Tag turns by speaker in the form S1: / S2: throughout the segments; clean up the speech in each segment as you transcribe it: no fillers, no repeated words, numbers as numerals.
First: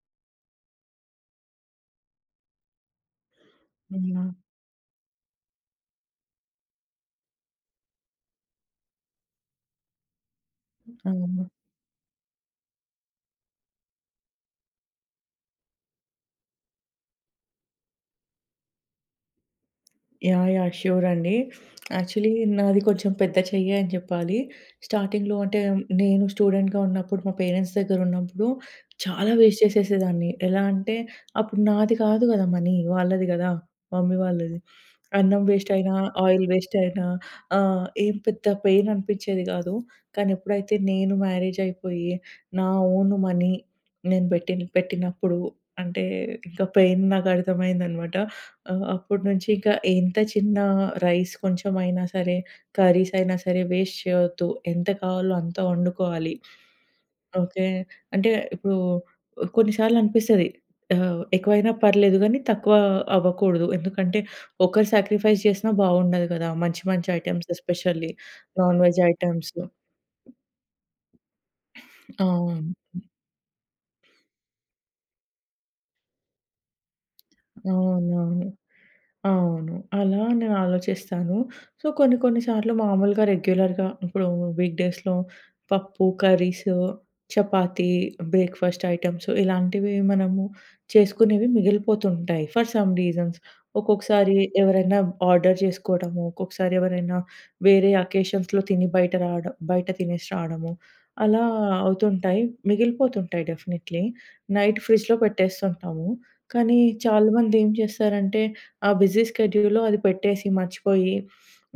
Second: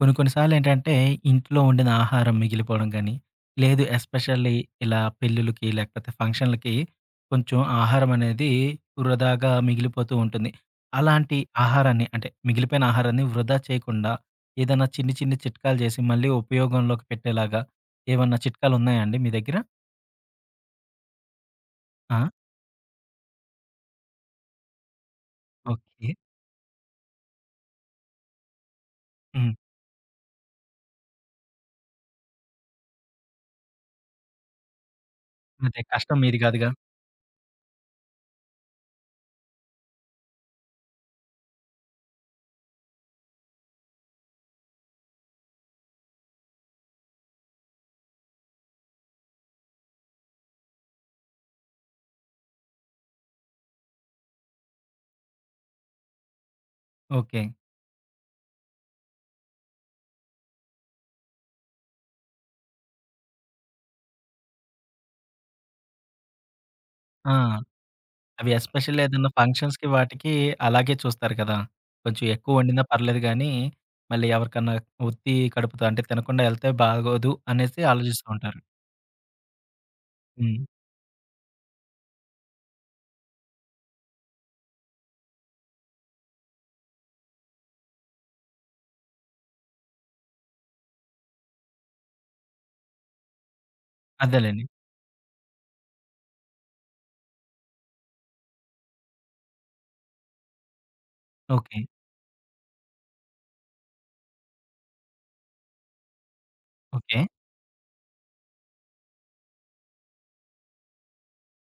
S1: కొన్ని కొన్ని సార్లేంటంటే, ఇంట్లో వండిన ఆహారం మిగిలిపోవడం గానీ, లేదు
S2: అవునా?
S1: ఎస్పెషల్లీ ఇలా పెళ్ళిళ్ళకి, లేకపోతే ఫంక్షన్‌లకి కొంచెం ఆహారమనేది వృధాగా మిగిలిపోతూ ఉంటుంది. అలాంటి
S2: అవును.
S1: ఆహారాన్ని అంటే, మిగిలిపోయిన ఆహారాన్ని వృధా చేయకుండా, ఏదన్నా చిన్ని, చిన్ని చిట్కాలు జేసి, మళ్ళీ ఉపయోగంలోకి పెట్టేలాగా ఏవన్నా చిట్కాలున్నాయా అండి మీ దగ్గర?
S2: యాహ్! యాహ్! ష్యూర్ అండి.
S1: ఆ!
S2: యాక్చువల్లీ, నాది కొంచెం పెద్ద చెయ్యే అని చెప్పాలి. స్టార్టింగ్‌లో అంటే
S1: ఓకే.
S2: నేను స్టూడెంట్‌గా ఉన్నప్పుడు, మా పేరెంట్స్ దగ్గర ఉన్నప్పుడు చాలా
S1: హ్మ్.
S2: వేస్ట్ చేసేసేదాన్ని. ఎలా అంటే అప్పుడు నాది కాదు కదా మనీ. వాళ్ళది కదా! మమ్మీ వాళ్ళది. అన్నం వేస్ట్
S1: అదే
S2: అయినా,
S1: కష్టం మీది
S2: ఆయిల్
S1: గాదుగా.
S2: వేస్ట్ అయినా ఏం పెద్ద పెయిన్ అనిపించేది కాదు. కానీ ఎప్పుడైతే నేను మ్యారేజ్ అయిపోయి నా ఓన్ మనీ నేను పెట్టినప్పుడు అంటే ఇంకా పెయిన్ నాకు అర్థమైందనమాట. ఆ! అప్పటి నుంచి ఇంకా ఎంత చిన్న రైస్ కొంచెమైనా సరే, కర్రీస్ అయినా సరే వేస్ట్ చేయొద్దు. ఎంత కావాలో అంత వండుకోవాలి.
S1: ఓకే.
S2: ఓకే. అంటే ఇప్పుడు కొన్నిసార్లు అనిపిస్తది. ఎక్కువైనా పర్లేదు గానీ తక్కువ అవ్వకూడదు. ఎందుకంటే ఒకరు సాక్రిఫైస్ చేసినా బాగుండదు కదా! మంచి మంచి
S1: ఆ!
S2: ఐటెమ్స్ ఎస్పెషల్లీ
S1: అవి
S2: నాన్ వెజ్
S1: ఎస్పెషల్లీ ఏదైనా
S2: ఐటెమ్స్.
S1: ఫంక్షన్స్‌కి వాటికి అలాగే చూస్తారు కదా! కొంచెం ఎక్కువ
S2: అవును.
S1: వండినా పర్లేదు గానీ, మళ్ళీ ఎవరికన్నా ఉత్తి కడుపుతో అంటే తినకుండా ఎళ్తే బాగోదు అనేసి ఆలోచిస్తూ
S2: అవునవును.
S1: ఉంటారు.
S2: అవును. అలా నేను
S1: హ్మ్.
S2: ఆలోచిస్తాను. సో, కొన్ని కొన్ని సార్లు మామూలుగా రెగ్యులర్‌గా ఇప్పుడు వీక్ డేస్‌లో పప్పు, కర్రీసు, చపాతీ, బ్రేక్‌ఫాస్ట్ ఐటెమ్స్ ఇలాంటివి మనము చేసుకునేవి మిగిలిపోతుంటాయి ఫర్ సమ్ రీజన్స్. ఒక్కొక్కసారి
S1: అదేలెండి.
S2: ఎవరైనా ఆర్డర్ చేసుకోవడము, ఒక్కొక్కసారి ఎవరైనా వేరే అకేషన్స్‌లో తిని బయట రావడం, బయట తినేసి రావడము. అలా
S1: ఓకే.
S2: అవుతుంటాయి. మిగిలిపోతుంటాయి డెఫినెట్‌లీ. నైట్ ఫ్రిడ్జ్‌లో పెట్టేస్తుంటాము. కానీ
S1: ఓకే.
S2: చాలా మంది ఏం చేస్తారంటే ఆ బిజీ స్కెడ్యూల్‌లో అది పెట్టేసి మర్చిపోయి,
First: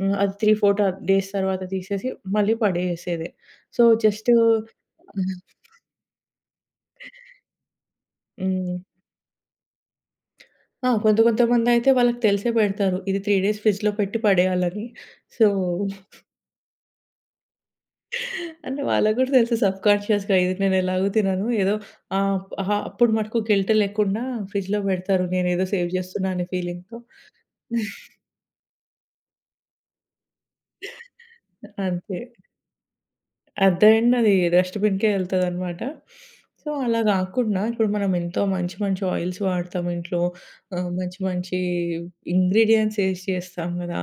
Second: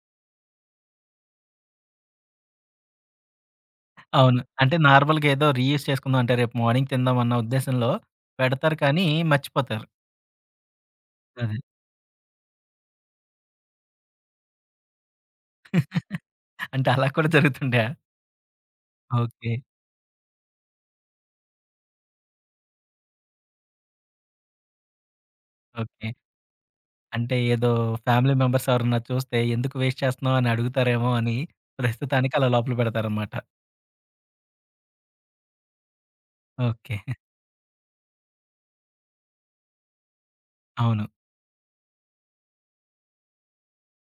S2: అది 3, 4 డేస్ తర్వాత తీసేసి మళ్ళీ పడేసేది. సో, జస్ట్
S1: అవును. అంటే నార్మల్‌గా ఏదో రీయూజ్ చేసుకుందాం అంటే రేపు మార్నింగ్ తిందాం అన్న ఉద్దేశంలో
S2: హ్మ్.
S1: పెడతారు కానీ మర్చిపోతారు.
S2: ఆ! కొంత
S1: అదే.
S2: కొంతమందైతే వాళ్ళకి తెలిసే పెడతారు. ఇది 3 డేస్ ఫ్రిడ్జ్‌లో పెట్టి పడేయాలని. సో,
S1: అంటే అలా కూడా జరుగుతుంటాయా?
S2: అంటే వాళ్ళకి గూడా
S1: ఓకే.
S2: తెలుసు సబ్‌కాన్షియస్‌గా ఇది నేను ఎలాగో తినను. ఏదో అహా! అప్పుడు మటుకు గిల్ట్ లేకుండా ఫ్రిడ్జ్‌లో పెడతారు. నేనేదో సేవ్
S1: ఓకే.
S2: చేస్తున్నా అనే ఫీలింగ్‌తో.
S1: అంటే ఏదో ఫ్యామిలీ మెంబర్స్ ఎవరన్నా చూస్తే ఎందుకు వేస్ట్ చేస్తున్నావు అని అడుగుతారేమో అని
S2: అంతే.
S1: ప్రస్తుతానికి అలా లోపల పెడతారనమాట.
S2: అట్ ద ఎండ్ అది డస్ట్‌బిన్‌కే ఎళ్తదనమాట. So,
S1: okay.
S2: అలా గాకుండా ఇప్పుడు మనం ఎంతో మంచి మంచి ఆయిల్స్ వాడతాం ఇంట్లో.
S1: అవును.
S2: మంచి మంచి ఇంగ్రీడియెంట్స్ ఏసి చేస్తాం గదా!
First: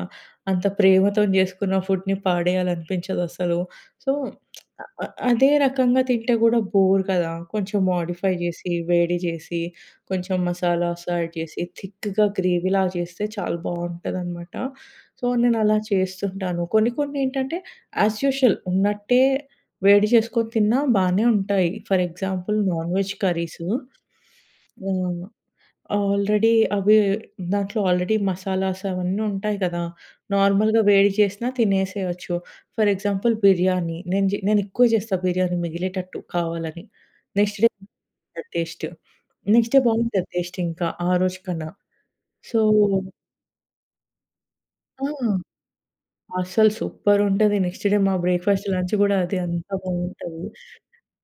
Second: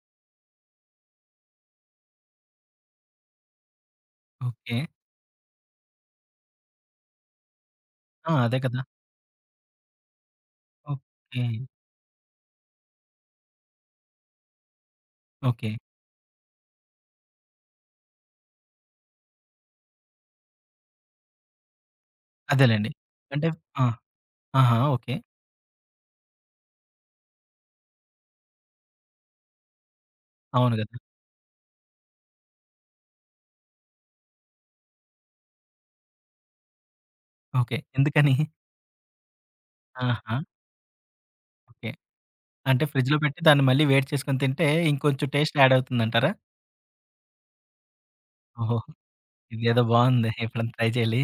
S2: అంత ప్రేమతోని చేసుకున్న ఫుడ్‌ని పాడేయాలనిపించదసలు. So,
S1: okay.
S2: అదే రకంగా తింటే గూడా బోర్ కదా! కొంచెం
S1: ఆ!
S2: మోడిఫై
S1: అదే
S2: జేసి,
S1: కదా!
S2: వేడి జేసి, కొంచెం మసాలాస్ యాడ్
S1: ఓకే.
S2: చేసి, థిక్‌గా గ్రేవీలా చేస్తే చాలా బావుంటదనమాట. So,
S1: okay.
S2: నేనలా చేస్తుంటాను. కొన్ని కొన్ని ఏంటంటే యాస్ యూజువల్ ఉన్నట్టే వేడి చేసుకొని తిన్నా బానే ఉంటాయి. ఫర్ ఎగ్జాంపుల్
S1: అదేలెండి.
S2: నాన్ వెజ్
S1: అంటే
S2: కర్రీసు.
S1: ఆ! ఆహా! ఓకే.
S2: ఆహ్, ఆల్రెడీ అవి దాంట్లో ఆల్రెడీ మసాలాస్ అవన్నీ ఉంటాయి కదా!
S1: అవును
S2: నార్మల్‌గా
S1: గదా!
S2: వేడి చేసినా తినేసేయొచ్చు. For example biryani. నేను ఎక్కువ చేస్తా బిర్యానీ మిగిలేటట్టు కావాలని. Next day
S1: okay. ఎందుకని?
S2: టేస్ట్. నెక్స్ట్ డే బావుంటది
S1: ఆహా!
S2: టేస్ట్ ఇంకా ఆ రోజు కన్నా.
S1: ఓకే.
S2: సో,
S1: అంటే ఫ్రిడ్జ్‌లో పెట్టి దాన్ని మళ్ళీ వేడి చేసుకొని తింటే
S2: ఆ!
S1: ఇంకొంచెం టేస్ట్ యాడ్ అవుతుందంటారా?
S2: అస్సలు సూపరుంటది. నెక్స్ట్ డే మా బ్రేక్‌ఫాస్ట్,
S1: ఓహో!
S2: లంచ్ గూడా అదే అంత
S1: ఇదేదో బావుంది.
S2: బావుంటది.
S1: ఎప్పుడైనా ట్రై చేయాలి.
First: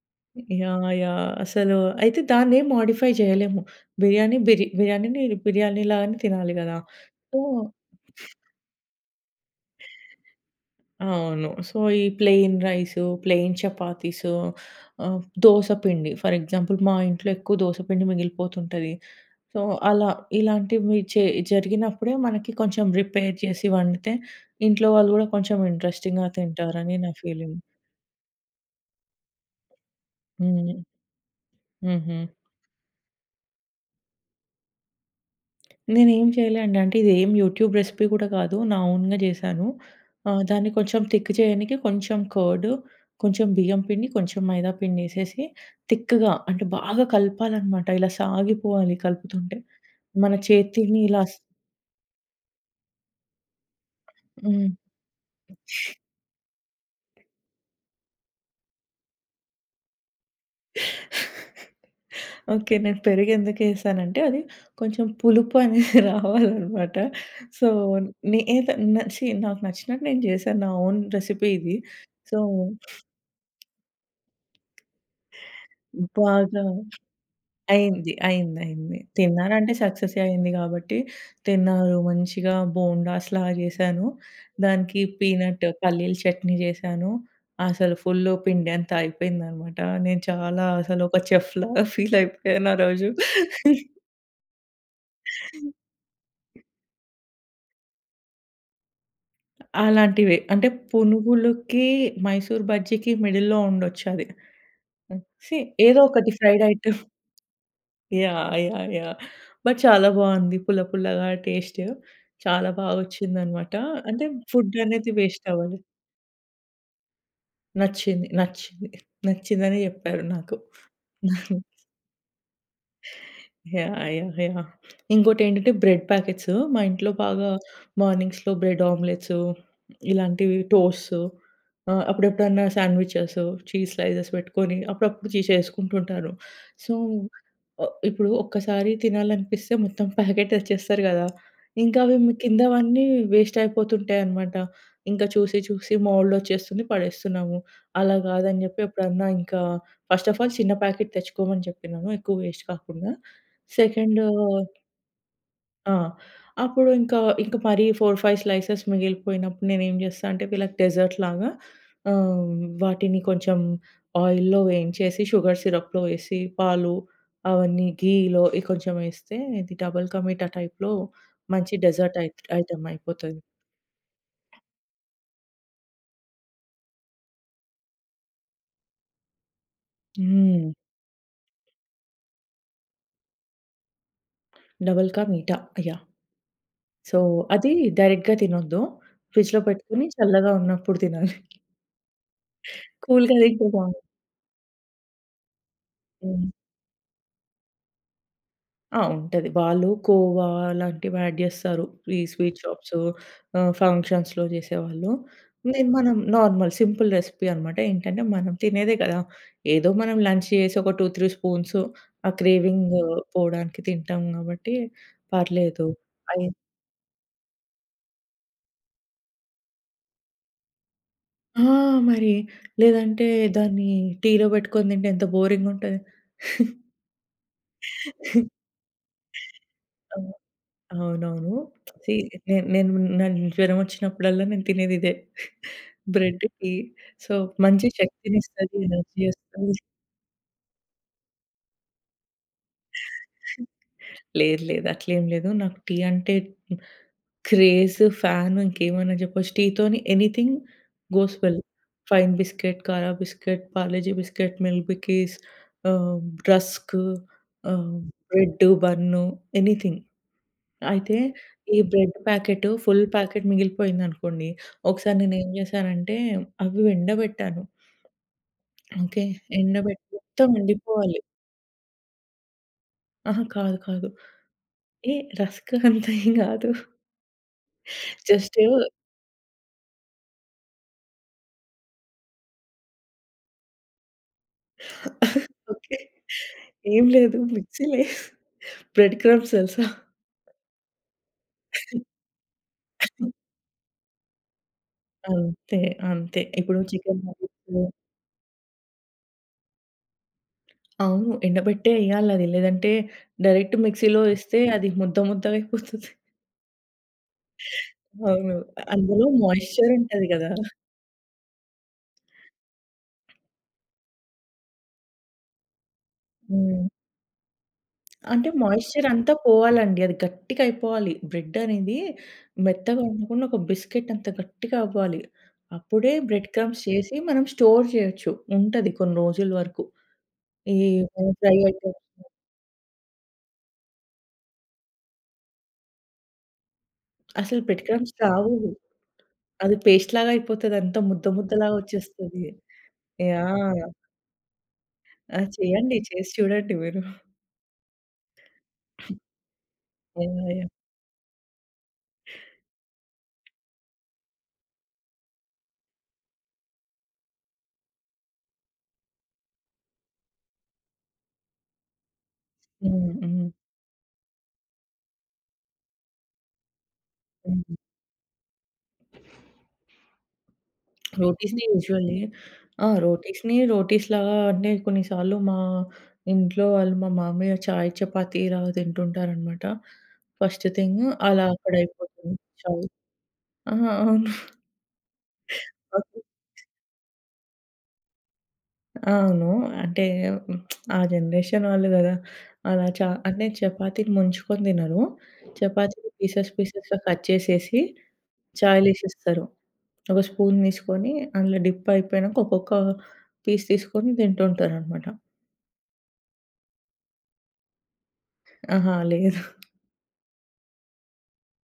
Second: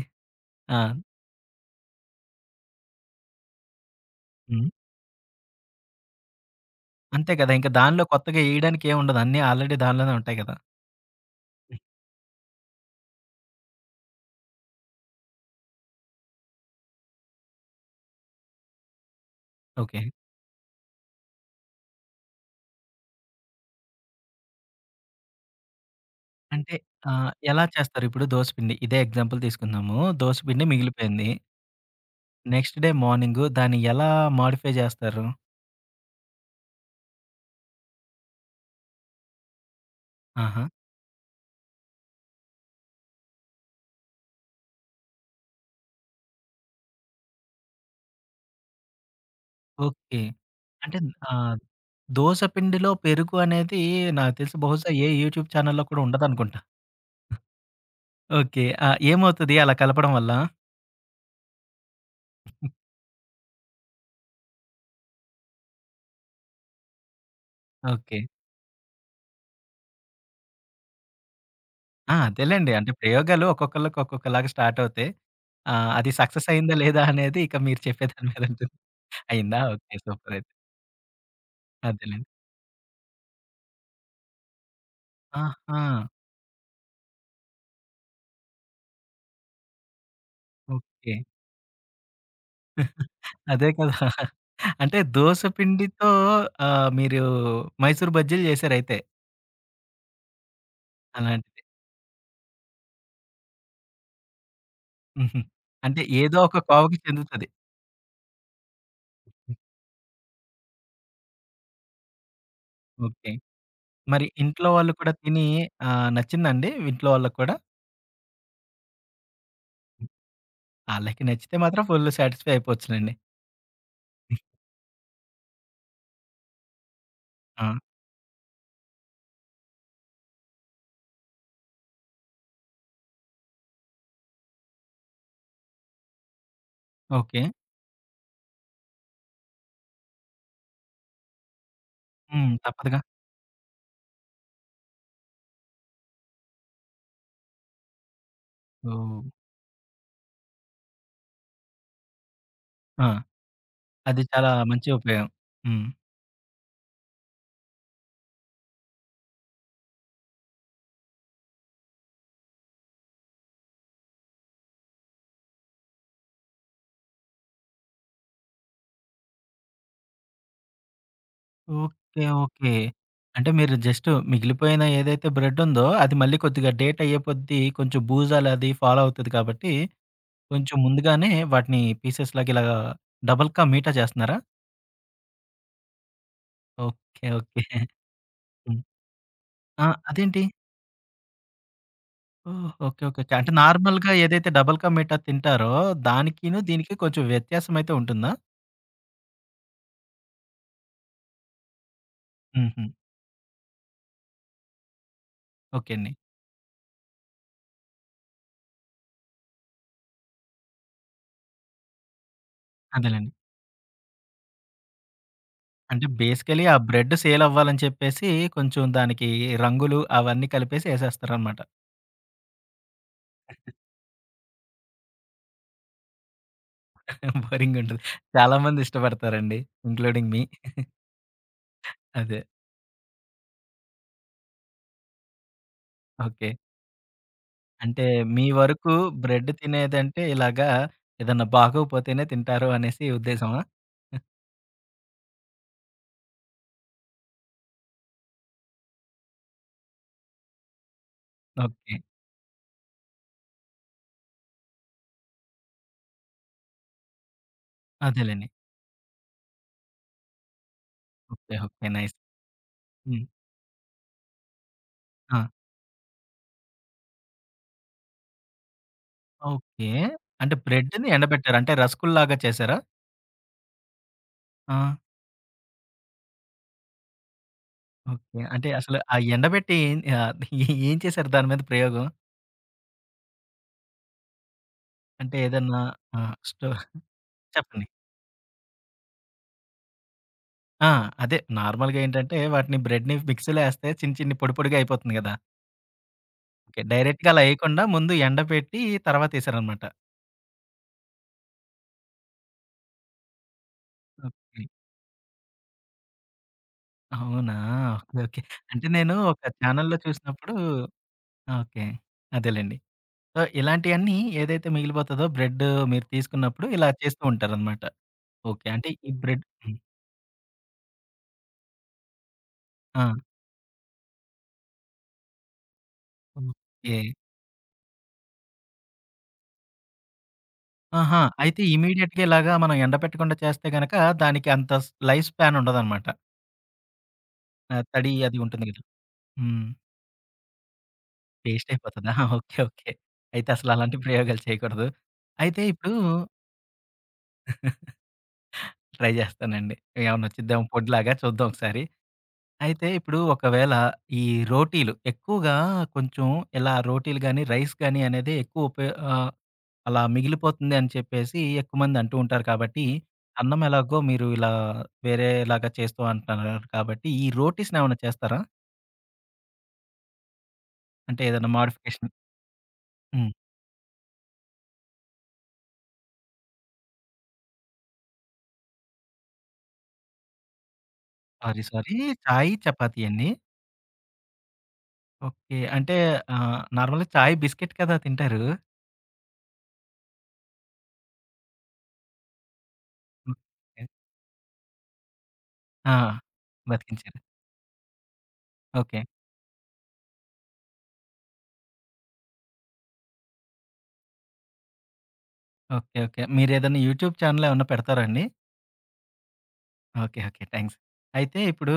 S1: ఆ!
S2: యాహ్! యాహ్! అసలు అయితే దాన్నేం మోడిఫై జేయలేము.
S1: హ్మ్.
S2: బిర్యానీని బిర్యానీ లాగానే తినాలి గదా!
S1: అంతే
S2: సో
S1: కదా! ఇంకా దానిలో కొత్తగా ఏయడానికి ఏముండదు. అన్నీ ఆల్రెడీ దానిలోనే ఉంటాయి కదా!
S2: అవును.
S1: హ్మ్.
S2: సో, ఈ ప్లెయిన్ రైసు, ప్లెయిన్ చపాతీసు, ఆహ్, దోస పిండి ఫర్ ఎగ్జాంపుల్ మా ఇంట్లో ఎక్కువ దోస పిండి మిగిలిపోతుంటది. So,
S1: okay.
S2: అలా ఇలాంటివి చే జరిగినప్పుడే మనకి కొంచెం రిపేర్ చేసి వండితే ఇంట్లో వాళ్ళు గూడా కొంచెం ఇంట్రెస్టింగ్‌గా
S1: అంటే
S2: తింటారని నా ఫీలింగ్.
S1: ఎలా చేస్తారు ఇప్పుడు దోస పిండి? ఇదే ఎగ్జాంపుల్ తీసుకుందాము. దోస పిండి
S2: హ్మ్.
S1: మిగిలిపోయింది.
S2: హుహు.
S1: నెక్స్ట్ డే మార్నింగు దాన్ని ఎలా మోడిఫై చేస్తారు?
S2: నేనేం చేయలే అండి. అంటే ఇదేం యూట్యూబ్ రెసిపీ కూడా కాదు. నా ఓన్‌గా జేశాను.
S1: ఆహా!
S2: దాన్ని కొంచెం థిక్ చేయనీకి కొంచెం కర్డ్, కొంచెం బియ్యం పిండి, కొంచెం మైదా పిండేసేసి థిక్‌గా అంటే బాగా కలపాలనమాట. ఇలా సాగిపోవాలి కలుపుతుంటే.
S1: ఓకే.
S2: మన
S1: అంటే
S2: చేతిని ఇలా
S1: ఆహ్, దోస పిండిలో పెరుగు అనేది నాకు తెలిసి
S2: హ్మ్.
S1: బహుశా ఏ యూట్యూబ్ ఛానెల్‌లో కూడా ఉండదనుకుంటా. ఓకే. ఆ! ఏమవుతది అలా కలపడం వల్ల?
S2: ఓకే. నేను పెరుగు ఎందుకేసానంటే అది కొంచెం పులుపు అనేది రావాలనమాట. So,
S1: okay.
S2: నేద న ఛీ నాకు నచ్చినట్టు నేను జేశాను. నా ఓన్ రెసిపీ ఇది.
S1: ఆ!
S2: సో,
S1: అదేలెండి. అంటే ప్రయోగాలు ఒక్కొక్కళ్ళకి ఒక్కొక్కలాగా స్టార్ట్ అవుతాయి. అది సక్సెస్
S2: బాగా
S1: అయిందా లేదా అనేది ఇక మీరు చెప్పే
S2: అయింది.
S1: దాని మీద
S2: అయింది.
S1: ఉంటుంది.
S2: అయింది.
S1: అయిందా?
S2: తిన్నారంటే
S1: ఓకే.
S2: సక్సెసే
S1: సూపర్
S2: అయింది
S1: అయితే.
S2: గాబట్టి, తిన్నారు.
S1: అదేలెండి.
S2: మంచిగా బోండాస్‌లా జేశాను. దానికి పీనట్
S1: ఆహా!
S2: పల్లీలు చట్నీ జేశాను. అసలు ఫుల్లు పిండి అంతా అయిపోయిందనమాట. నేను చాలా అసలు
S1: ఓకే.
S2: ఒక చెఫ్‌లాగా ఫీల్ అయిపోయాను ఆ రోజు.
S1: అదే కదా! అంటే దోస పిండితో మీరు మైసూర్ బజ్జీలు చేసారైతే
S2: అలాంటివే. అంటే
S1: అలాంటిది.
S2: పునుగులుకి, మైసూర్ బజ్జీకి మిడిల్‌లో ఉండొచ్చది. హ్మ్.
S1: హుహు.
S2: సీ, ఏదో
S1: అంటే
S2: ఒకటి
S1: ఏదో ఒక
S2: ఫ్రైడ్
S1: కోవకి
S2: ఐటెమ్.
S1: చెందుతది.
S2: యాహ్! యాహ్! యాహ్! బట్ చాలా బాగుంది. పుల్ల పుల్లగా టేస్ట్. చాలా
S1: ఓకే.
S2: బాగొచ్చిందనమాట.
S1: మరి
S2: అంటే
S1: ఇంట్లో
S2: ఫుడ్
S1: వాళ్ళు
S2: అనేది
S1: కూడా తిని
S2: వేస్ట్ అవ్వలే.
S1: నచ్చిందండి ఇంట్లో వాళ్ళకి కూడా?
S2: నచ్చింది. నచ్చింది. నచ్చిందనే చెప్పారు నాకు.
S1: ఆళ్ళకి నచ్చితే మాత్రం ఫుల్ సాటిస్ఫై అయిపోవచ్చులెండి.
S2: యాహ్! యాహ్! యాహ్! ఇంకోటేంటంటే బ్రెడ్ ప్యాకెట్స్ మా ఇంట్లో బాగా
S1: ఆ!
S2: మార్నింగ్స్‌లో బ్రెడ్ ఆమ్లెట్స్ ఇలాంటివి టోస్ట్స్, అప్పుడెప్పుడన్నా శాండ్‌విచెస్, చీజ్ స్లైసెస్ పెట్టుకొని అప్పుడప్పుడు చేసుకుంటుంటాను. So,
S1: okay.
S2: ఇప్పుడు ఒక్కసారి తినాలనిపిస్తే మొత్తం ప్యాకెట్ తెచ్చేస్తారు కదా! ఇంకా అవి
S1: హ్మ్. తప్పదుగా.
S2: కిందవన్నీ వేస్ట్ అయిపోతుంటాయన్నమాట. ఇంకా చూసి చూసి మోల్డొచ్చేస్తుంది పడేస్తున్నాము. అలా కాదని చెప్పి
S1: ఓహ్!
S2: ఎప్పుడన్నా ఇంకా ఫస్ట్ ఆఫ్ ఆల్ చిన్న ప్యాకెట్ తెచ్చుకోమని చెప్పినాను ఎక్కువ వేస్ట్
S1: ఆ!
S2: కాకుండా.
S1: అది
S2: సెకండు
S1: చాలా మంచి ఉపయోగం. హ్మ్.
S2: ఆ! అప్పుడు ఇంకా మరీ 4, 5 స్లైసెస్ మిగిలిపోయినప్పుడు నేనేం చేస్తా అంటే వీళ్ళకి డెజర్ట్ లాగా ఆహ్, వాటిని కొంచెం ఆయిల్‌లో వేయించేసి, షుగర్ సిరప్‌లో వేసి, పాలు అవన్నీ ఘీలో కొంచెం ఏస్తే ఇది డబుల్ కా మీఠా టైప్‌లో మంచి డెజర్ట్
S1: ఓకే. ఓకే.
S2: ఐటెమ్ అయిపోతది.
S1: అంటే మీరు జస్ట్ మిగిలిపోయిన ఏదైతే బ్రెడ్ ఉందో అది మళ్ళీ కొద్దిగా డేట్ అయ్యే కొద్దీ కొంచెం బూజాలది ఫాలో అవుతది కాబట్టి
S2: హ్మ్.
S1: కొంచెం ముందుగానే వాటిని పీసెస్‌లాగా ఇలాగా డబల్‌కా మీఠా చేస్తున్నారా?
S2: Double ka meetha. Yeah! So,
S1: okay. Okay.
S2: అది డైరెక్ట్‌గా
S1: హ్మ్.
S2: తినొద్దు. ఫ్రిడ్జ్‌లో
S1: ఆ!
S2: పెట్టుకొని
S1: అదేంటి?
S2: చల్లగా ఉన్నప్పుడు తినాలి.
S1: ఓహ్! ఓకే. ఓకే. ఓకే.
S2: కూల్‌గా తింటే
S1: అంటే నార్మల్‌గా ఏదైతే డబుల్ కా మీఠా తింటారో
S2: బావుంటుంది.
S1: దానికిను, దీనికి కొంచెం వ్యత్యాసం అయితే ఉంటుందా?
S2: ఆ! ఉంటది. వాళ్ళు కోవా లాంటివి యాడ్ జేస్తారు. ఈ స్వీట్
S1: హుహు.
S2: షాప్స్, ఫంక్షన్స్‌లో జేసేవాళ్ళు. నేను
S1: ఓకే అండి.
S2: మనం నార్మల్ సింపుల్ రెసిపీ అనమాట. ఏంటంటే మనం తినేదే కదా! ఏదో మనం లంచ్ చేసి ఒక 2, 3 స్పూన్స్ ఆ క్రేవింగ్
S1: అదేలెండి.
S2: పోవడానికి తింటాం కాబట్టి పర్లేదు.
S1: అంటే
S2: అయి
S1: బేసికలీ ఆ బ్రెడ్ సేల్ అవ్వాలని చెప్పేసి కొంచెం దానికి రంగులు అవన్నీ కలిపేసి ఏసేస్తారనమాట.
S2: ఆ! మరి లేదంటే దాన్ని టీలో పెట్టుకొని తింటే ఎంత బోరింగ్ ఉంటది.
S1: బోరింగ్ ఉంటది. చాలా మంది ఇష్టపడతారండి.
S2: ఆ!
S1: Including me.
S2: అవునవును. సీ,
S1: అదే.
S2: నేను నేను నాకు జ్వరం వచ్చినప్పుడల్లా నేను తినేది ఇదే.
S1: ఓకే.
S2: బ్రెడ్‌కి. సో, మంచి
S1: అంటే మీ
S2: శక్తినిస్తది.
S1: వరకు
S2: ఎనర్జీ
S1: బ్రెడ్
S2: ఇస్తది.
S1: తినేదంటే ఇలాగా ఏదన్నా బాగోపోతేనే తింటారు అనేసి ఉద్దేశమా?
S2: లేదు, లేదు. అట్లేం లేదు. నాకు టీ అంటే క్రేజ్, ఫ్యాన్ ఇంకేమన్నా చెప్పొచ్చు. టీతోని anything goes well.
S1: Okay.
S2: Fine biscuit, khara biscuit, Parle G biscuit, milk Bikis, ah, rusk, ah,
S1: అదేలెండి.
S2: Bread, bun anything. అయితే
S1: ఓకే.
S2: ఈ
S1: okay. Nice.
S2: Bread packet, full
S1: హ్మ్.
S2: ప్యాకెట్ మిగిలిపోయిందనుకోండి, ఒకసారి
S1: ఆ!
S2: నేనేం చేశానంటే అవి ఎండబెట్టాను. ఓకే.
S1: ఓకే.
S2: ఎండబెట్టి మొత్తం
S1: అంటే బ్రెడ్‌ని
S2: ఎండిపోవాలి.
S1: ఎండబెట్టారు. అంటే రసగుల్లాగా చేసారా?
S2: అహా! కాదు. కాదు.
S1: ఆ!
S2: ఏ రస్క్ అంత ఏం గాదు.
S1: ఓకే.
S2: జస్ట్
S1: అంటే అసలు ఆ ఎండబెట్టి ఏం చేశారు దాని మీద ప్రయోగం? అంటే ఏదన్నా
S2: ఓకే.
S1: ఆ! స్టో
S2: ఏం లేదు.
S1: చెప్పండి.
S2: మిక్సీలో బ్రెడ్ క్రమ్స్ తెలుసా?
S1: ఆ! అదే నార్మల్‌గా ఏంటంటే వాటిని బ్రెడ్‌ని మిక్సీలో ఏస్తే చిన్న చిన్ని పొడి పొడిగా అయిపోతుంది గదా!
S2: అంతే. అంతే. ఇప్పుడు
S1: ఓకే.
S2: చికెన్
S1: డైరెక్ట్‌గా అలా
S2: నగ్గెట్స్
S1: ఏయకుండా ముందు ఎండబెట్టి తర్వాత ఏసారనమాట.
S2: అవును. ఎండబెట్టే ఎయాలది. లేదంటే డైరెక్ట్ మిక్సీలో ఏస్తే
S1: ఓకే.
S2: అది ముద్ద ముద్దగయిపోతది.
S1: అవునా? ఓకే. ఓకే.
S2: అవును.
S1: అంటే నేను
S2: అందులో
S1: ఒక
S2: మాయిశ్చర్
S1: ఛానెల్‌లో
S2: ఉంటది గదా!
S1: చూసినప్పుడు ఓకే. అదేలెండి. సో, ఇలాంటియన్నీ ఏదైతే మిగిలిపోతదో బ్రెడ్ మీరు తీసుకున్నప్పుడు
S2: హ్మ్.
S1: ఇలా చేస్తూ ఉంటారనమాట.
S2: అంటే
S1: ఓకే. అంటే
S2: మాయిశ్చర్
S1: ఈ
S2: అంతా
S1: బ్రెడ్ హ్మ్.
S2: పోవాలండి. అది గట్టిగా అయిపోవాలి. బ్రెడ్ అనేది మెత్తగా
S1: ఆ!
S2: ఉండకుండా ఒక బిస్కెట్ అంత గట్టిగా అవ్వాలి. అప్పుడే బ్రెడ్ క్రమ్స్
S1: ఓకే.
S2: చేసి మనం స్టోర్ చేయొచ్చు. ఉంటది కొన్ని రోజుల వరకు. ఈ
S1: ఆహా!
S2: ఫ్రై
S1: అయితే
S2: ఐటెమ్స్
S1: ఇమ్మీడియేట్‌గా ఇలాగా మనం ఎండబెట్టకుండా చేస్తే గనక దానికి అంత లైఫ్ స్పాన్ ఉండదనమాట.
S2: అసలు
S1: ఆ!
S2: బ్రెడ్
S1: తడి
S2: క్రమ్స్
S1: అది
S2: రావు.
S1: ఉంటుంది గదా! హ్మ్.
S2: అది పేస్ట్ లాగా అయిపోతది. అంత ముద్ద
S1: పేస్ట్
S2: ముద్దలాగా
S1: అయిపోతదా?
S2: వచ్చేస్తది.
S1: ఓకే. ఓకే. అయితే అసలు
S2: యాహ్!
S1: అలాంటి ప్రయోగాలు చేయకూడదు.
S2: ఆ!
S1: అయితే ఇప్పుడు
S2: చేయండి. చేసి చూడండి మీరు.
S1: ట్రై జేస్తానండి. ఏమన్నా
S2: యాహ్!
S1: వచ్చిద్దేమో
S2: యాహ్!
S1: పొడిలాగా చూద్దాం ఒకసారి. అయితే ఇప్పుడు ఒకవేళ ఈ రోటీలు ఎక్కువగా కొంచెం ఇలా రోటీలు గాని, రైస్ గాని అనేది అలా మిగిలిపోతుంది అని చెప్పేసి ఎక్కువ మంది అంటూ ఉంటారు కాబట్టి,
S2: హ్మ్. హ్మ్.
S1: అన్నం ఎలాగో మీరు ఇలా వేరేలాగా చేస్తూ అంటున్నారు కాబట్టి, ఈ
S2: హ్మ్.
S1: రోటీస్‌నేమన్నా చేస్తారా? అంటే ఏదైనా
S2: రోటీస్‌ని
S1: మోడిఫికేషన్?
S2: యూజువల్లీ ఆ!
S1: హ్మ్.
S2: రోటీస్‌ని రోటీస్‌లాగా, అంటే కొన్ని సార్లు మా ఇంట్లో వాళ్ళు, మా మామయ్య చాయ్, చపాతీ ఇలాగ తింటుంటారనమాట. ఫస్ట్ థింగ్ అలా
S1: సారీ, సారీ.
S2: అక్కడయిపోతుంది
S1: చాయ్,
S2: చాయ్.
S1: చపాతీ అండి.
S2: అహా! అవును.
S1: ఓకే. అంటే
S2: ఓకే.
S1: నార్మల్‌గా చాయ్, బిస్కిట్ కదా తింటారు.
S2: అవును. అంటే ఆ జనరేషన్ వాళ్ళు గదా! అలా చ అంటే
S1: ఓకే.
S2: చపాతీని ముంచుకొని తినరు.
S1: ఆ!
S2: చపాతీని పీసెస్ పీసెస్‌గా
S1: బతికించారు.
S2: కట్ చేసేసి
S1: ఓకే.
S2: చాయ్‌లేసేస్తారు. ఒక స్పూన్ తీసుకొని అందులో డిప్ అయిపోయినాక ఒక్కొక్క పీస్ తీసుకొని తింటుంటారనమాట.
S1: ఓకే. ఓకే. మీరేదైనా యూట్యూబ్ ఛానల్ ఏమన్నా పెడతారా అండి?
S2: ఆహా! లేదు.
S1: ఓకే. ఓకే. థాంక్స్. అయితే ఇప్పుడు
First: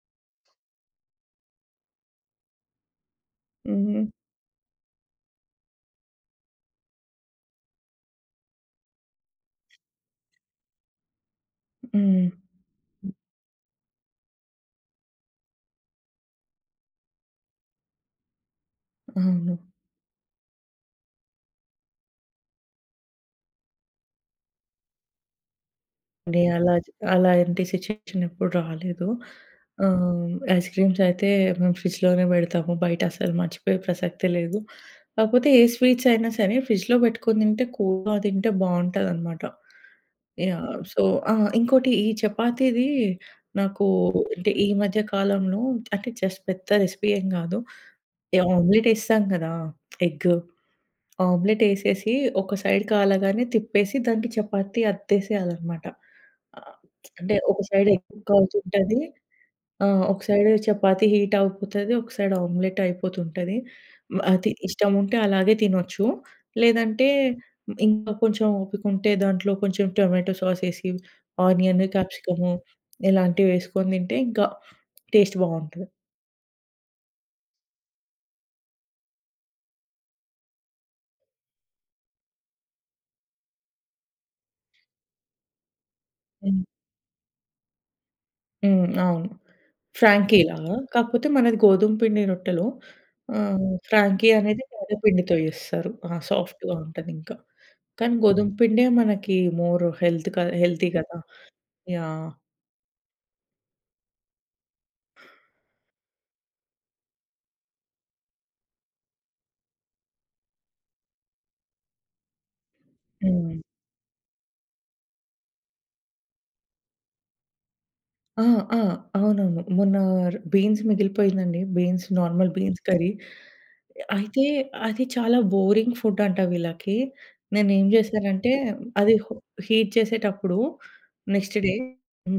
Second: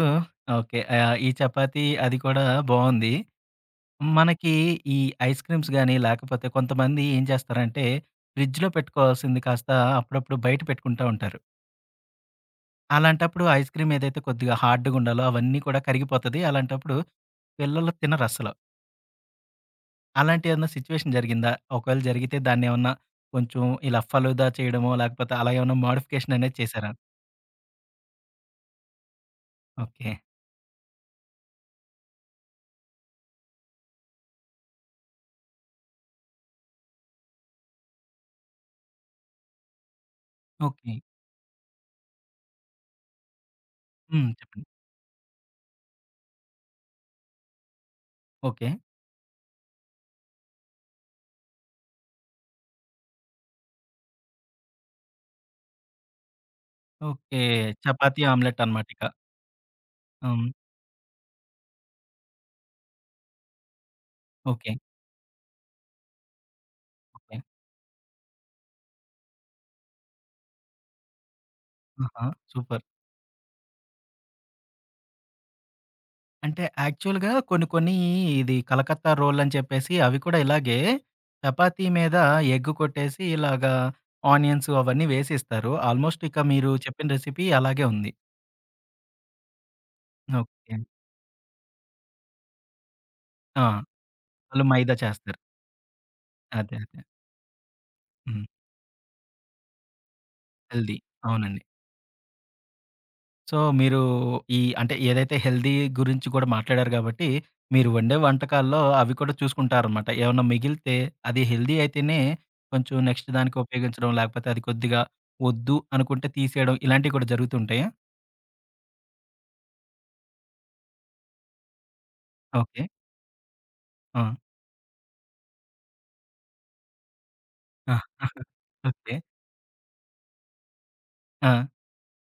S1: ఓకే. ఈ చపాతీ అది కూడా బావుంది.
S2: హుహు.
S1: మనకి ఈ ఐస్ క్రీమ్స్ గాని, లేకపోతే కొంతమంది ఏం చేస్తారంటే, ఫ్రిడ్జ్‌లో పెట్టుకోవాల్సింది కాస్త అప్పుడప్పుడు బయట పెట్టుకుంటా ఉంటారు.
S2: హ్మ్.
S1: అలాంటప్పుడు ఐస్ క్రీమ్ ఏదైతే కొద్దిగా హార్డ్‌గుండాలో అవన్నీ కూడా కరిగిపోతది. అలాంటప్పుడు పిల్లలు తినరసలు.
S2: అవును.
S1: అలాంటి ఏమన్నా సిట్యుయేషన్ జరిగిందా? ఒకవేళ జరిగితే దాన్నేమన్నా కొంచెం ఇలా ఫలూదా చేయడమో, లేకపోతే అలా ఏమన్నా మోడిఫికేషన్
S2: అంటే
S1: అనేది
S2: అలా
S1: చేశారా?
S2: అలాంటి సిట్యుయేషన్ ఎప్పుడు రాలేదు.
S1: ఓకే.
S2: ఐస్ క్రీమ్స్ అయితే మేము ఫ్రిడ్జ్‌లోనే పెడతాము. బయట అసలు మర్చిపోయే ప్రసక్తే లేదు. కాకపోతే ఏ స్వీట్స్ అయినా సరే ఫ్రిడ్జ్‌లో పెట్టుకొని తింటే కూల్‌గా తింటే బావుంటదనమాట. యాహ్!
S1: ఓకే.
S2: సో, ఆ! ఇంకోటి, ఈ చపాతీది నాకు
S1: హ్మ్.
S2: అంటే
S1: చెప్పండి.
S2: ఈ మధ్య కాలంలో, అంటే జస్ట్ పెద్ద రెసిపీ ఏం గాదు. ఈ
S1: ఓకే.
S2: ఆమ్లెట్ ఏస్తాం కదా! ఎగ్ ఆమ్లెట్ ఎసేసి ఒక సైడ్ కాలగానే తిప్పేసి దానికి చపాతీ అద్దేసేయాలనమాట. ఆహ్,
S1: ఓకే.
S2: అంటే ఒక సైడ్
S1: చపాతీ
S2: ఎగ్
S1: ఆమ్లెట్ అనమాట
S2: కాలుతుంటది.
S1: ఇక.
S2: ఆ! ఒక
S1: హ్మ్.
S2: సైడ్ చపాతీ హీట్ అవుపోతది. ఒక సైడ్ ఆమ్లెట్ అయిపోతుంటది. అది
S1: ఓకే.
S2: ఇష్టముంటే అలాగే తినొచ్చు. లేదంటే
S1: ఓకే.
S2: ఇంకా కొంచెం ఓపికుంటే దాంట్లో కొంచెం టొమాటో సాసేసి, ఆనియన్,
S1: ఆహా!
S2: Capsicum
S1: super.
S2: ఇలాంటివేసుకొని తింటే ఇంకా టేస్ట్ బావుంటది.
S1: అంటే యాక్చువల్‌గా కొన్ని కొన్ని ఇది కలకత్తా రోలని చెప్పేసి అవి కూడా ఇలాగే చపాతీ మీద ఎగ్ కొట్టేసి ఇలాగా ఆనియన్స్ అవన్నీ వేసి ఇస్తారు. ఆల్మోస్ట్ ఇక
S2: హ్మ్.
S1: మీరు చెప్పిన రెసిపీ అలాగే ఉంది.
S2: హ్మ్. అవును. ఫ్రాంకీ లాగా.
S1: ఓకే.
S2: కాకపోతే మనది గోధుమ పిండి రొట్టెలు. ఆహ్,
S1: ఆ!
S2: ఫ్రాంకీ అనేది
S1: వాళ్ళు మైదా
S2: మైదా పిండితో
S1: చేస్తారు.
S2: చేస్తారు. ఆ! సాఫ్ట్‌గా
S1: అదే. అదే.
S2: ఉంటదింకా. కానీ
S1: హ్మ్.
S2: గోధుమ పిండే మనకి మోర్ హెల్త్ క హెల్తీ
S1: హెల్తీ.
S2: కదా!
S1: అవునండి.
S2: యాహ్!
S1: సో, మీరు ఈ అంటే ఏదైతే హెల్తీ గురించి కూడా మాట్లాడారు గాబట్టి, మీరు వండే వంటకాల్లో అవి కూడా చూసుకుంటారనమాట. ఏమన్నా మిగిలితే అది హెల్తీ అయితేనే కొంచెం నెక్స్ట్
S2: హ్మ్.
S1: దానికి ఉపయోగించడం, లేకపోతే అది కొద్దిగా వద్దు అనుకుంటే తీసేయడం ఇలాంటివి కూడా జరుగుతూ ఉంటాయా?
S2: ఆ! ఆ! అవునవును. మొన్న బీన్స్ మిగిలిపోయిందండి. Beans, normal
S1: okay.
S2: Beans curry.
S1: ఆ!
S2: అయితే అది చాలా బోరింగ్ ఫుడ్ అంట వీళ్ళకి. నేనేం
S1: ఆ!
S2: చేశానంటే అది
S1: ఓకే.
S2: హీట్ చేసేటప్పుడు
S1: ఆ!
S2: నెక్స్ట్ డే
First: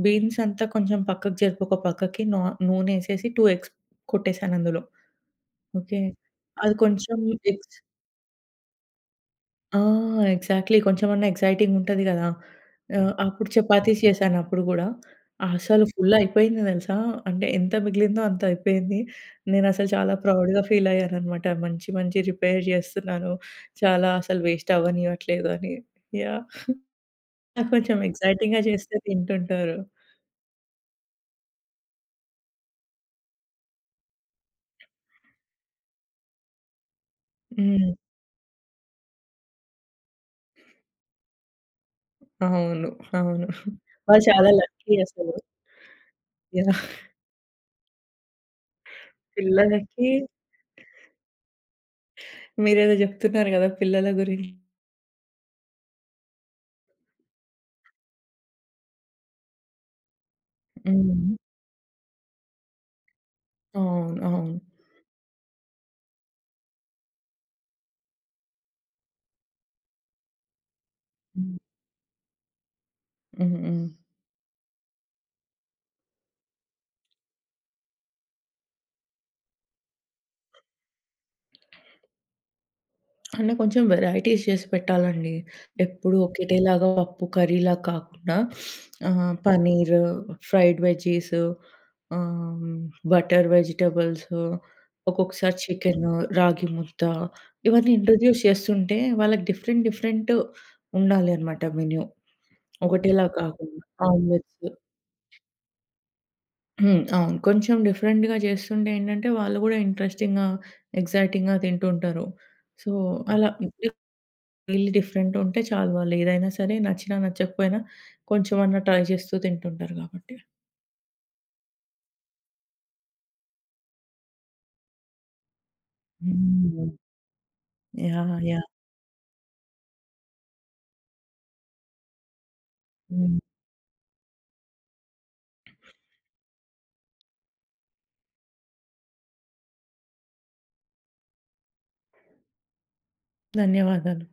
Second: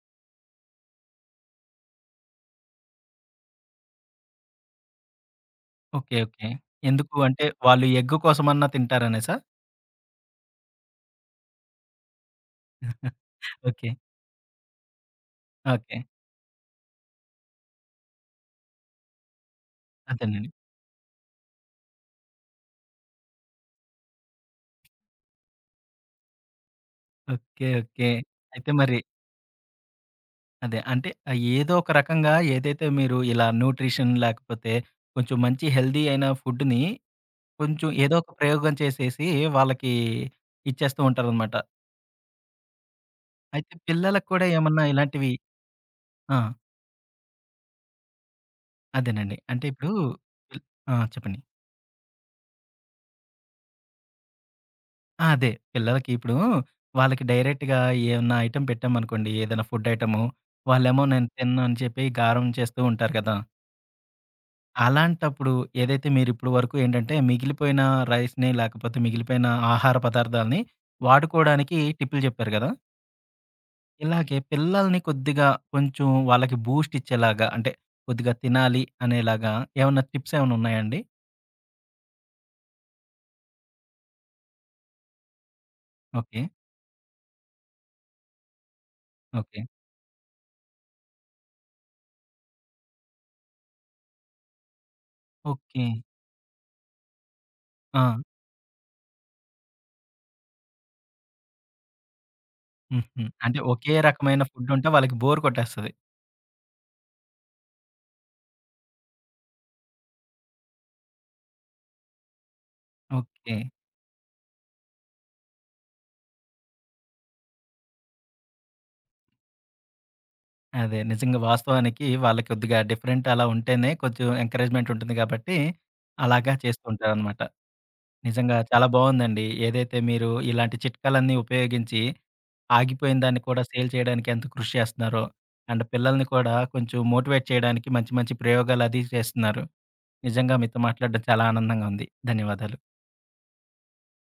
S2: బీన్స్ అంతా కొంచెం పక్కకు జరిపి ఒక పక్కకి నూనె ఏసేసి 2 ఎగ్స్ కొట్టేసాను అందులో. ఓకే.
S1: ఓకే. ఓకే.
S2: అది
S1: ఎందుకు
S2: కొంచెం
S1: అంటే
S2: ఎగ్స్
S1: వాళ్ళు ఎగ్ కోసమన్నా తింటారనేసా?
S2: ఆ! ఎగ్జాక్ట్‌లీ. కొంచెమన్నా ఎక్సైటింగ్ ఉంటది గదా! అప్పుడు
S1: ఓకే.
S2: చపాతీస్ చేశాను అప్పుడు గూడా. అసలు
S1: ఓకే.
S2: ఫుల్ అయిపోయింది దెలుసా! అంటే ఎంత మిగిలిందో అంత అయిపోయింది. నేనసలు చాలా
S1: అదేనండి.
S2: ప్రౌడ్‌గా ఫీల్ అయ్యాననమాట. మంచి మంచి రిపేర్ జేస్తున్నాను. చాలా అసలు వేస్ట్ అవ్వనియట్లేదు అని. యాహ్!
S1: ఓకే.
S2: నాకు కొంచెం
S1: ఓకే.
S2: ఎక్సైటింగ్‌గా
S1: అయితే
S2: చేస్తే
S1: మరి
S2: తింటుంటారు.
S1: అదే. అంటే ఏదో ఒక రకంగా ఏదైతే మీరు ఇలా న్యూట్రిషన్ లేకపోతే కొంచెం మంచి హెల్తీ అయిన ఫుడ్‌ని కొంచెం
S2: హ్మ్.
S1: ఏదో ఒక ప్రయోగం చేసేసి వాళ్ళకి ఇచ్చేస్తూ ఉంటారనమాట.
S2: అవును. అవును.
S1: అయితే
S2: వాళ్ళు
S1: పిల్లలకు కూడా
S2: చాలా
S1: ఏమన్నా
S2: లక్కీ
S1: ఇలాంటివి
S2: అసలు.
S1: ఆ!
S2: యాహ్!
S1: అదేనండి. అంటే ఇప్పుడు
S2: పిల్లలకి
S1: పిల్ ఆ! చెప్పండి.
S2: మీరేదో జెప్తున్నారు గదా! పిల్లల గురించి.
S1: ఆ! అదే పిల్లలకి ఇప్పుడు వాళ్ళకి డైరెక్ట్‌గా ఏమన్నా ఐటెమ్ పెట్టామనుకోండి ఏదైనా ఫుడ్ ఐటెము, వాళ్ళేమో నేను
S2: హ్మ్.
S1: తినను అని చెప్పి గారం చేస్తూ ఉంటారు కదా!
S2: అవును. అవును.
S1: అలాంటప్పుడు ఏదైతే మీరిప్పటి వరకు ఏంటంటే, మిగిలిపోయిన రైస్‌ని లేకపోతే మిగిలిపోయిన ఆహార పదార్థాల్ని
S2: హ్మ్.
S1: వాడుకోవడానికి టిప్పులు చెప్పారు గదా!
S2: హ్మ్. హ్మ్.
S1: ఇలాగే పిల్లల్ని కొద్దిగా కొంచెం వాళ్ళకి బూస్ట్ ఇచ్చేలాగా అంటే కొద్దిగా తినాలి అనేలాగా ఏమన్నా టిప్స్ ఏమన్నా ఉన్నాయా అండి?
S2: అంటే కొంచెం వెరైటీస్ చేసి పెట్టాలండి. ఎప్పుడు
S1: ఓకే.
S2: ఒకటేలాగా పప్పు కర్రీలా కాకుండా
S1: okay.
S2: Paneer, fried veggies, ah, butter vegetables, ఒక్కొక్కసారి
S1: ఓకే.
S2: చికెన్, రాగి ముద్ద, ఇవన్నీ
S1: ఆ!
S2: ఇంట్రొడ్యూస్ చేస్తుంటే వాళ్ళకి డిఫరెంట్ డిఫరెంట్ ఉండాలి అన్నమాట మెన్యూ.
S1: హుహు.
S2: ఒకటేలా
S1: అంటే
S2: కాకుండా
S1: ఒకే రకమైన
S2: ఆమ్లెట్స్.
S1: ఫుడ్ ఉంటే వాళ్ళకి బోర్ కొట్టేస్తది.
S2: హ్మ్. అవును. కొంచెం డిఫరెంట్‌గా చేస్తుంటే ఏంటంటే వాళ్ళు కూడా ఇంట్రెస్టింగ్‌గా, ఎక్సైటింగ్‌గా తింటుంటారు. సో, అలా
S1: ఓకే.
S2: వీళ్ళు డిఫరెంట్ ఉంటే చాలు వాళ్ళేదైనా సరే నచ్చినా నచ్చకపోయినా కొంచెమన్నా ట్రై చేస్తూ తింటుంటారు కాబట్టి.
S1: అదే నిజంగా వాస్తవానికి వాళ్ళకి కొద్దిగా డిఫరెంట్ అలా ఉంటేనే కొంచెం ఎంకరేజ్‌మెంట్ ఉంటుంది గాబట్టి అలాగా చేస్తూ
S2: హ్మ్.
S1: ఉంటారనమాట.
S2: యాహ్!
S1: నిజంగా
S2: యాహ్!
S1: చాలా బావుందండి. ఏదైతే మీరు ఇలాంటి చిట్కాలన్నీ ఉపయోగించి, ఆగిపోయిన
S2: హ్మ్.
S1: దాన్ని కూడా సేల్ చేయడానికి ఎంత కృషి చేస్తున్నారో, అండ్ పిల్లల్ని కూడా కొంచెం మోటివేట్ చేయడానికి మంచి మంచి ప్రయోగాలది చేస్తున్నారు. నిజంగా మీతో మాట్లాడడం చాలా ఆనందంగా ఉంది. ధన్యవాదాలు.
S2: ధన్యవాదాలు.